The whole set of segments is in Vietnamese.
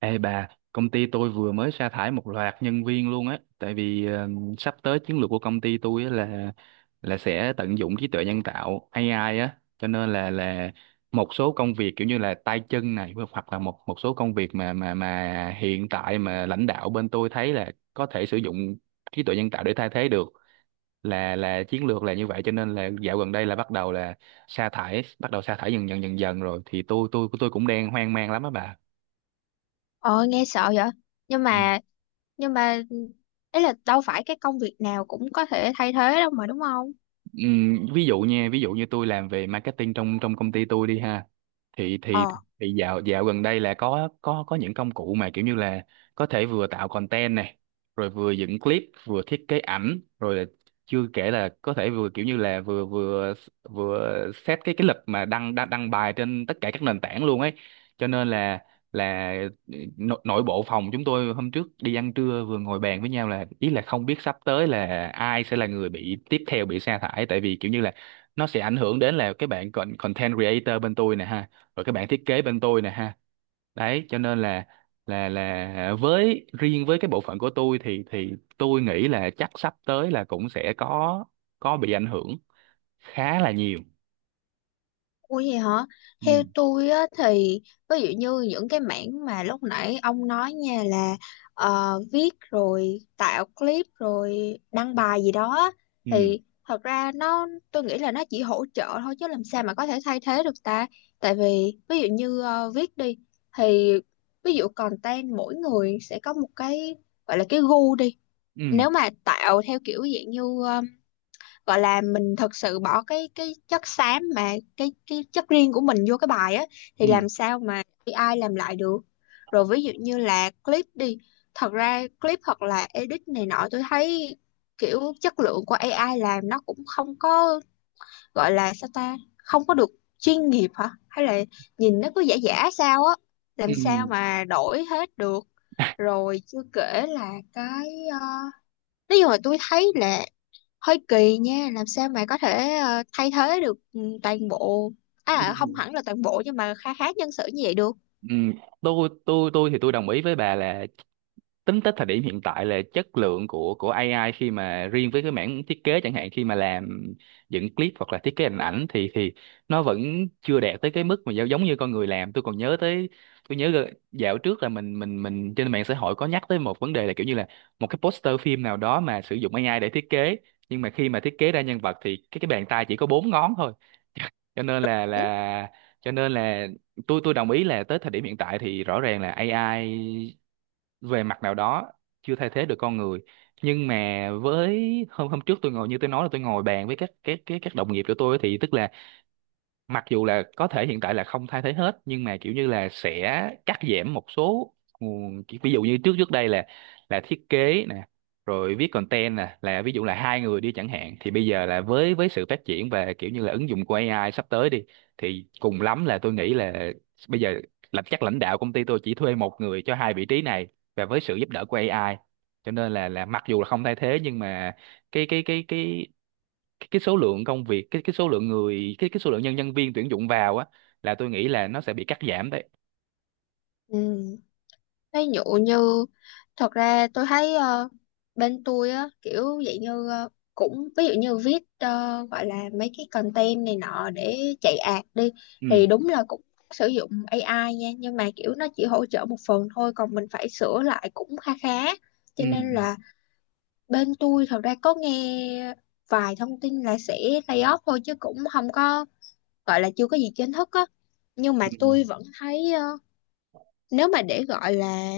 Ê bà, công ty tôi vừa mới sa thải một loạt nhân viên luôn á, tại vì sắp tới chiến lược của công ty tôi á là sẽ tận dụng trí tuệ nhân tạo AI á, cho nên là một số công việc kiểu như là tay chân này hoặc hoặc là một một số công việc mà mà hiện tại mà lãnh đạo bên tôi thấy là có thể sử dụng trí tuệ nhân tạo để thay thế được. Là chiến lược là như vậy, cho nên là dạo gần đây là bắt đầu là sa thải dần dần dần dần rồi thì tôi cũng đang hoang mang lắm á bà. Ờ, nghe sợ vậy. Nhưng Ừ. mà nhưng mà ấy là đâu phải cái công việc nào cũng có thể thay thế đâu mà, đúng không? Ví dụ nha, ví dụ như tôi làm về marketing trong trong công ty tôi đi ha, thì thì Ờ. thì dạo dạo gần đây là có những công cụ mà kiểu như là có thể vừa tạo content này rồi vừa dựng clip vừa thiết kế ảnh, rồi là chưa kể là có thể vừa kiểu như là vừa vừa vừa set cái lịch mà đăng đăng đăng bài trên tất cả các nền tảng luôn ấy. Cho nên là nội, nội bộ phòng chúng tôi hôm trước đi ăn trưa vừa ngồi bàn với nhau là ý là không biết sắp tới là ai sẽ là người bị tiếp theo bị sa thải, tại vì kiểu như là nó sẽ ảnh hưởng đến là cái bạn content creator bên tôi nè ha, rồi cái bạn thiết kế bên tôi nè ha, đấy cho nên là là với riêng với cái bộ phận của tôi thì tôi nghĩ là chắc sắp tới là cũng sẽ có bị ảnh hưởng khá là nhiều. Ủa vậy hả? ừ Theo tôi á, thì ví dụ như những cái mảng mà lúc nãy ông nói nha là viết rồi tạo clip rồi đăng bài gì đó á, ừ thì thật ra nó tôi nghĩ là nó chỉ hỗ trợ thôi, chứ làm sao mà có thể thay thế được ta. Tại vì ví dụ như viết đi, thì ví dụ content mỗi người sẽ có một cái gọi là cái gu đi. ừ Nếu mà tạo theo kiểu dạng như gọi là mình thật sự bỏ cái chất xám mà cái chất riêng của mình vô cái bài á, thì ừ làm sao mà AI làm lại được. Rồi ví dụ như là clip đi, thật ra clip hoặc là edit này nọ tôi thấy kiểu chất lượng của AI làm nó cũng không có gọi là, sao ta, không có được chuyên nghiệp hả, hay là nhìn nó cứ giả giả sao á, ừ làm sao mà đổi hết được. Rồi chưa kể là cái ờ, nói chung là tôi thấy là hơi kỳ nha, làm sao mà có thể thay thế được toàn bộ. Không ừ hẳn là toàn bộ nhưng mà khá khá nhân sự như vậy được. Ừ, tôi thì tôi đồng ý với bà là tính tới thời điểm hiện tại là chất lượng của AI khi mà riêng với cái mảng thiết kế chẳng hạn, khi mà làm dựng clip hoặc là thiết kế hình ảnh thì nó vẫn chưa đạt tới cái mức mà giống như con người làm. Tôi còn nhớ tới, tôi nhớ dạo trước là mình mình trên mạng xã hội có nhắc tới một vấn đề là kiểu như là một cái poster phim nào đó mà sử dụng AI để thiết kế, nhưng mà khi mà thiết kế ra nhân vật thì cái bàn tay chỉ có bốn ngón thôi. Cho nên là Ừ. là cho nên là tôi đồng ý là tới thời điểm hiện tại thì rõ ràng là AI về mặt nào đó chưa thay thế được con người. Nhưng mà với hôm hôm trước tôi ngồi, như tôi nói là tôi ngồi bàn với các đồng nghiệp của tôi, thì tức là mặc dù là có thể hiện tại là không thay thế hết, nhưng mà kiểu như là sẽ cắt giảm một số ví dụ như trước trước đây là thiết kế nè, rồi viết content nè, là ví dụ là hai người đi chẳng hạn, thì bây giờ là với sự phát triển và kiểu như là ứng dụng của AI sắp tới đi, thì cùng lắm là tôi nghĩ là bây giờ là chắc lãnh đạo công ty tôi chỉ thuê một người cho hai vị trí này và với sự giúp đỡ của AI. Cho nên là mặc dù là không thay thế, nhưng mà cái cái cái cái cái số lượng công việc, cái số lượng người, cái số lượng nhân nhân viên tuyển dụng vào á, là tôi nghĩ là nó sẽ bị cắt giảm đấy. Ừ. Ví dụ như thật ra tôi thấy bên tôi á, kiểu vậy như cũng ví dụ như viết, gọi là mấy cái content này nọ để chạy ad đi, ừ thì đúng là cũng sử dụng AI nha, nhưng mà kiểu nó chỉ hỗ trợ một phần thôi, còn mình phải sửa lại cũng khá khá. ừ Cho nên là bên tôi thật ra có nghe vài thông tin là sẽ lay off thôi, chứ cũng không có, gọi là chưa có gì chính thức á. Nhưng mà ừ tôi vẫn thấy nếu mà để gọi là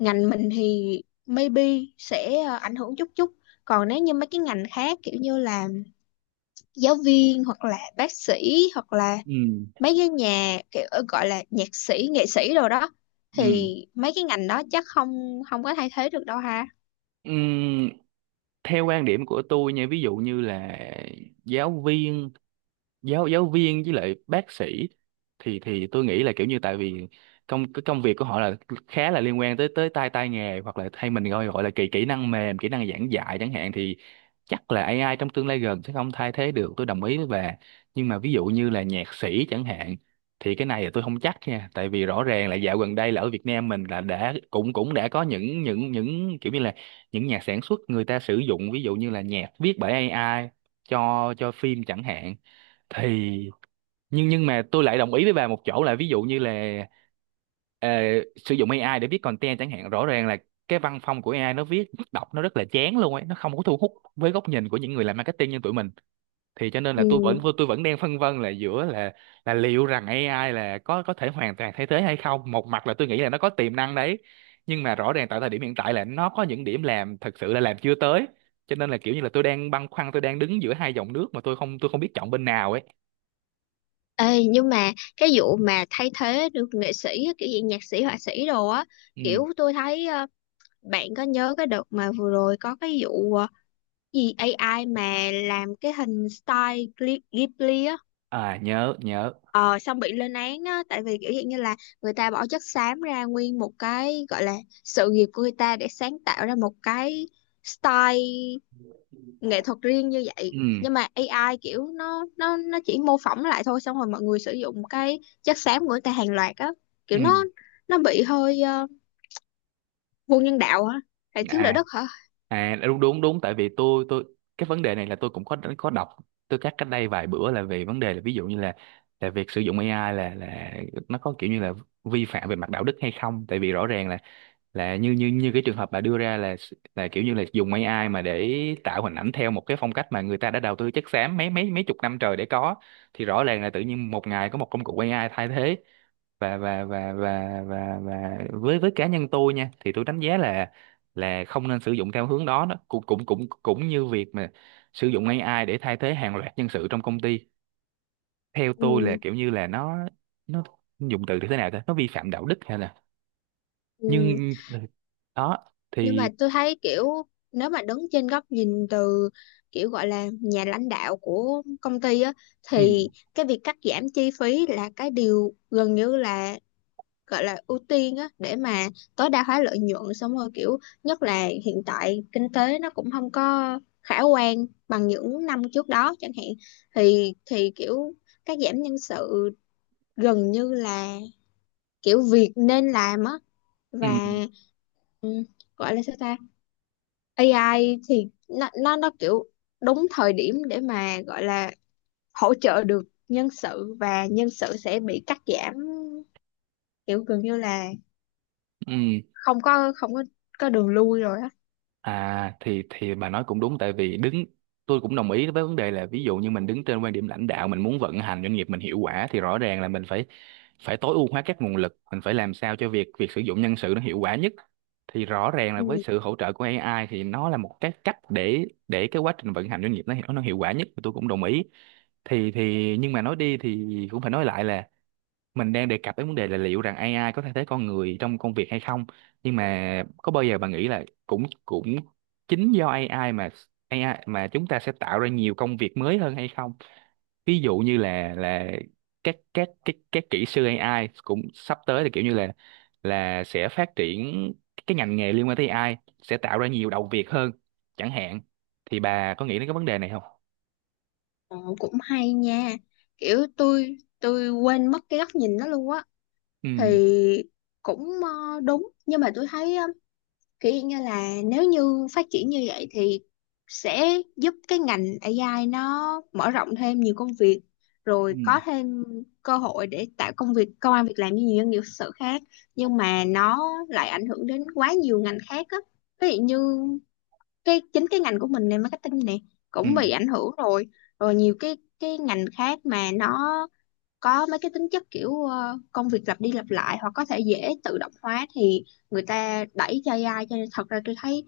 ngành mình thì maybe sẽ ảnh hưởng chút chút. Còn nếu như mấy cái ngành khác kiểu như là giáo viên, hoặc là bác sĩ, hoặc là ừ mấy cái nhà kiểu gọi là nhạc sĩ nghệ sĩ rồi đó, thì ừ mấy cái ngành đó chắc không không có thay thế được đâu ha. Ừm, theo quan điểm của tôi nha, ví dụ như là giáo viên, giáo giáo viên với lại bác sĩ, thì tôi nghĩ là kiểu như, tại vì cái công việc của họ là khá là liên quan tới tới tay tay nghề, hoặc là hay mình gọi gọi là kỹ kỹ năng mềm, kỹ năng giảng dạy chẳng hạn, thì chắc là AI trong tương lai gần sẽ không thay thế được, tôi đồng ý với. Nhưng mà ví dụ như là nhạc sĩ chẳng hạn, thì cái này là tôi không chắc nha, tại vì rõ ràng là dạo gần đây là ở Việt Nam mình là đã cũng cũng đã có những kiểu như là những nhà sản xuất, người ta sử dụng ví dụ như là nhạc viết bởi AI cho phim chẳng hạn, thì nhưng mà tôi lại đồng ý với bà một chỗ là ví dụ như là ờ, sử dụng AI để viết content chẳng hạn, rõ ràng là cái văn phong của AI nó viết đọc nó rất là chán luôn ấy, nó không có thu hút với góc nhìn của những người làm marketing như tụi mình. Thì cho nên là Ừ. tôi vẫn đang phân vân là giữa là liệu rằng AI là có thể hoàn toàn thay thế hay không. Một mặt là tôi nghĩ là nó có tiềm năng đấy, nhưng mà rõ ràng tại thời điểm hiện tại là nó có những điểm làm thật sự là làm chưa tới, cho nên là kiểu như là tôi đang đứng giữa hai dòng nước mà tôi không biết chọn bên nào ấy. Ê, nhưng mà cái vụ mà thay thế được nghệ sĩ á, kiểu gì nhạc sĩ họa sĩ đồ á, Ừ. kiểu tôi thấy bạn có nhớ cái đợt mà vừa rồi có cái vụ gì AI mà làm cái hình style Ghibli á? À, nhớ nhớ. Ờ, xong bị lên án á, tại vì kiểu dạng như là người ta bỏ chất xám ra nguyên một cái gọi là sự nghiệp của người ta để sáng tạo ra một cái style nghệ thuật riêng như vậy, Ừ. nhưng mà AI kiểu nó chỉ mô phỏng lại thôi, xong rồi mọi người sử dụng cái chất xám của người ta hàng loạt á. Kiểu Ừ. nó bị hơi vô nhân đạo á, lại thiếu đạo À, đức hả. à đúng đúng đúng, tại vì tôi cái vấn đề này là tôi cũng có đọc, tôi cắt cách đây vài bữa là về vấn đề là ví dụ như là việc sử dụng AI là nó có kiểu như là vi phạm về mặt đạo đức hay không. Tại vì rõ ràng là như như như cái trường hợp bà đưa ra là kiểu như là dùng AI mà để tạo hình ảnh theo một cái phong cách mà người ta đã đầu tư chất xám mấy mấy mấy chục năm trời để có, thì rõ ràng là tự nhiên một ngày có một công cụ AI thay thế. Và với cá nhân tôi nha, thì tôi đánh giá là không nên sử dụng theo hướng đó. Đó cũng cũng như việc mà sử dụng AI để thay thế hàng loạt nhân sự trong công ty, theo tôi là Ừ. kiểu như là nó nó dùng từ thì thế nào ta, nó vi phạm đạo đức hay là. Ừ. Nhưng đó Nhưng thì. mà tôi thấy kiểu nếu mà đứng trên góc nhìn từ kiểu gọi là nhà lãnh đạo của công ty á, Ừ, thì cái việc cắt giảm chi phí là cái điều gần như là gọi là ưu tiên á, để mà tối đa hóa lợi nhuận, xong rồi kiểu nhất là hiện tại kinh tế nó cũng không có khả quan bằng những năm trước đó chẳng hạn, thì kiểu cắt giảm nhân sự gần như là kiểu việc nên làm á. Và ừ, ừ, gọi là sao ta, AI thì nó kiểu đúng thời điểm để mà gọi là hỗ trợ được nhân sự, và nhân sự sẽ bị cắt giảm kiểu gần như là ừ. không có có đường lui rồi á. À thì bà nói cũng đúng, tại vì đứng, tôi cũng đồng ý với vấn đề là ví dụ như mình đứng trên quan điểm lãnh đạo, mình muốn vận hành doanh nghiệp mình hiệu quả, thì rõ ràng là mình phải phải tối ưu hóa các nguồn lực, mình phải làm sao cho việc việc sử dụng nhân sự nó hiệu quả nhất. Thì rõ ràng là với Ui, sự hỗ trợ của AI thì nó là một cái cách để cái quá trình vận hành doanh nghiệp nó hiệu quả nhất, tôi cũng đồng ý. Thì nhưng mà nói đi thì cũng phải nói lại là mình đang đề cập đến vấn đề là liệu rằng AI có thay thế con người trong công việc hay không, nhưng mà có bao giờ bạn nghĩ là cũng cũng chính do AI mà chúng ta sẽ tạo ra nhiều công việc mới hơn hay không. Ví dụ như là các kỹ sư AI cũng sắp tới là kiểu như là sẽ phát triển cái ngành nghề liên quan tới AI, sẽ tạo ra nhiều đầu việc hơn chẳng hạn. Thì bà có nghĩ đến cái vấn đề này không? ờ, cũng hay nha, kiểu tôi quên mất cái góc nhìn đó luôn á. ừ Thì cũng đúng, nhưng mà tôi thấy kiểu như là nếu như phát triển như vậy thì sẽ giúp cái ngành AI nó mở rộng thêm nhiều công việc, rồi ừ có thêm cơ hội để tạo công việc công ăn việc làm như nhiều doanh nghiệp thực sự khác. Nhưng mà nó lại ảnh hưởng đến quá nhiều ngành khác á. Ví dụ như cái chính cái ngành của mình này, marketing này, ừ cũng bị ảnh hưởng rồi. Rồi nhiều cái ngành khác mà nó có mấy cái tính chất kiểu công việc lặp đi lặp lại hoặc có thể dễ tự động hóa, thì người ta đẩy cho AI. Cho nên thật ra tôi thấy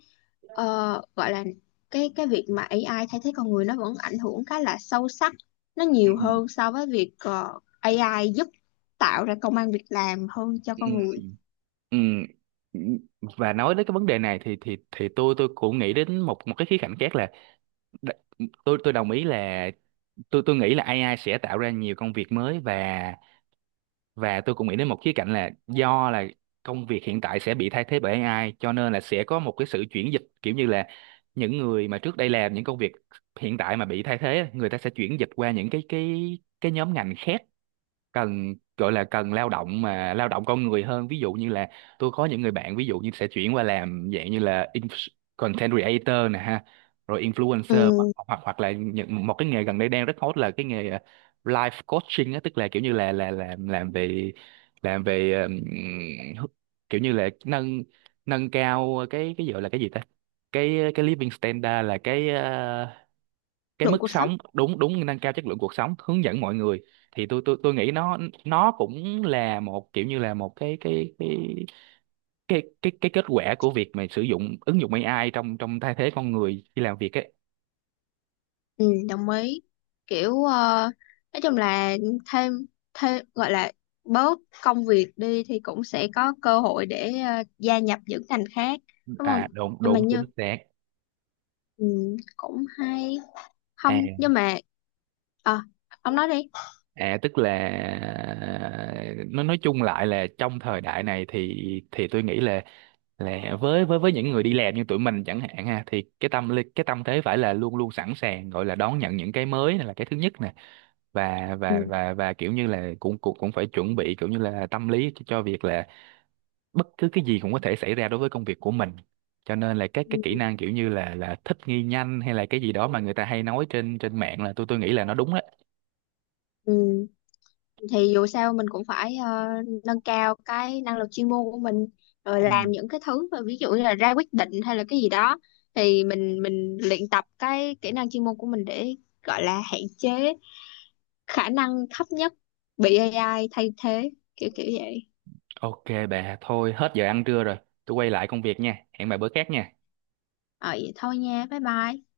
ờ, gọi là cái việc mà AI thay thế con người nó vẫn ảnh hưởng khá là sâu sắc, nó ừ nhiều hơn so với việc AI giúp tạo ra công ăn việc làm hơn cho ừ con người. Ừ, và nói đến cái vấn đề này thì tôi cũng nghĩ đến một một cái khía cạnh khác là đ- tôi đồng ý là tôi nghĩ là AI sẽ tạo ra nhiều công việc mới. Và tôi cũng nghĩ đến một khía cạnh là do là công việc hiện tại sẽ bị thay thế bởi AI, cho nên là sẽ có một cái sự chuyển dịch kiểu như là những người mà trước đây làm những công việc hiện tại mà bị thay thế, người ta sẽ chuyển dịch qua những cái nhóm ngành khác, cần gọi là cần lao động mà lao động con người hơn. Ví dụ như là tôi có những người bạn ví dụ như sẽ chuyển qua làm dạng như là content creator nè ha, rồi influencer, hoặc Ừ, hoặc hoặc là những, một cái nghề gần đây đang rất hot là cái nghề life coaching á, tức là kiểu như là làm về làm về kiểu như là nâng nâng cao cái gọi là cái gì ta, cái living standard, là cái cái lượng mức cuộc sống. sống, đúng đúng, nâng cao chất lượng cuộc sống, hướng dẫn mọi người. Thì tôi tôi nghĩ nó cũng là một kiểu như là một cái kết quả của việc mà sử dụng ứng dụng AI trong trong thay thế con người khi làm việc ấy. Ừ, đồng ý. Kiểu nói chung là thêm thêm, gọi là bớt công việc đi thì cũng sẽ có cơ hội để gia nhập những ngành khác, đúng không? À đúng Nhưng mà đúng chính như xác. ừ, cũng hay, không À, nhưng mà ờ ông nói đi. Tức là nó nói chung lại là trong thời đại này thì tôi nghĩ là với những người đi làm như tụi mình chẳng hạn ha, thì cái tâm lý, cái tâm thế phải là luôn luôn sẵn sàng, gọi là đón nhận những cái mới này là cái thứ nhất nè. và và Ừ, và và kiểu như là cũng cũng cũng phải chuẩn bị kiểu như là tâm lý cho việc là bất cứ cái gì cũng có thể xảy ra đối với công việc của mình. Cho nên là các cái kỹ ừ, năng kiểu như là thích nghi nhanh, hay là cái gì đó mà người ta hay nói trên trên mạng là, tôi nghĩ là nó đúng đấy. ừ. Thì dù sao mình cũng phải nâng cao cái năng lực chuyên môn của mình, rồi Ừ. làm những cái thứ mà ví dụ như là ra quyết định hay là cái gì đó, thì mình luyện tập cái kỹ năng chuyên môn của mình để gọi là hạn chế khả năng thấp nhất bị AI thay thế, kiểu kiểu vậy. Ok bà, thôi hết giờ ăn trưa rồi, tôi quay lại công việc nha, hẹn bà bữa khác nha. Ờ, vậy thôi nha, bye bye.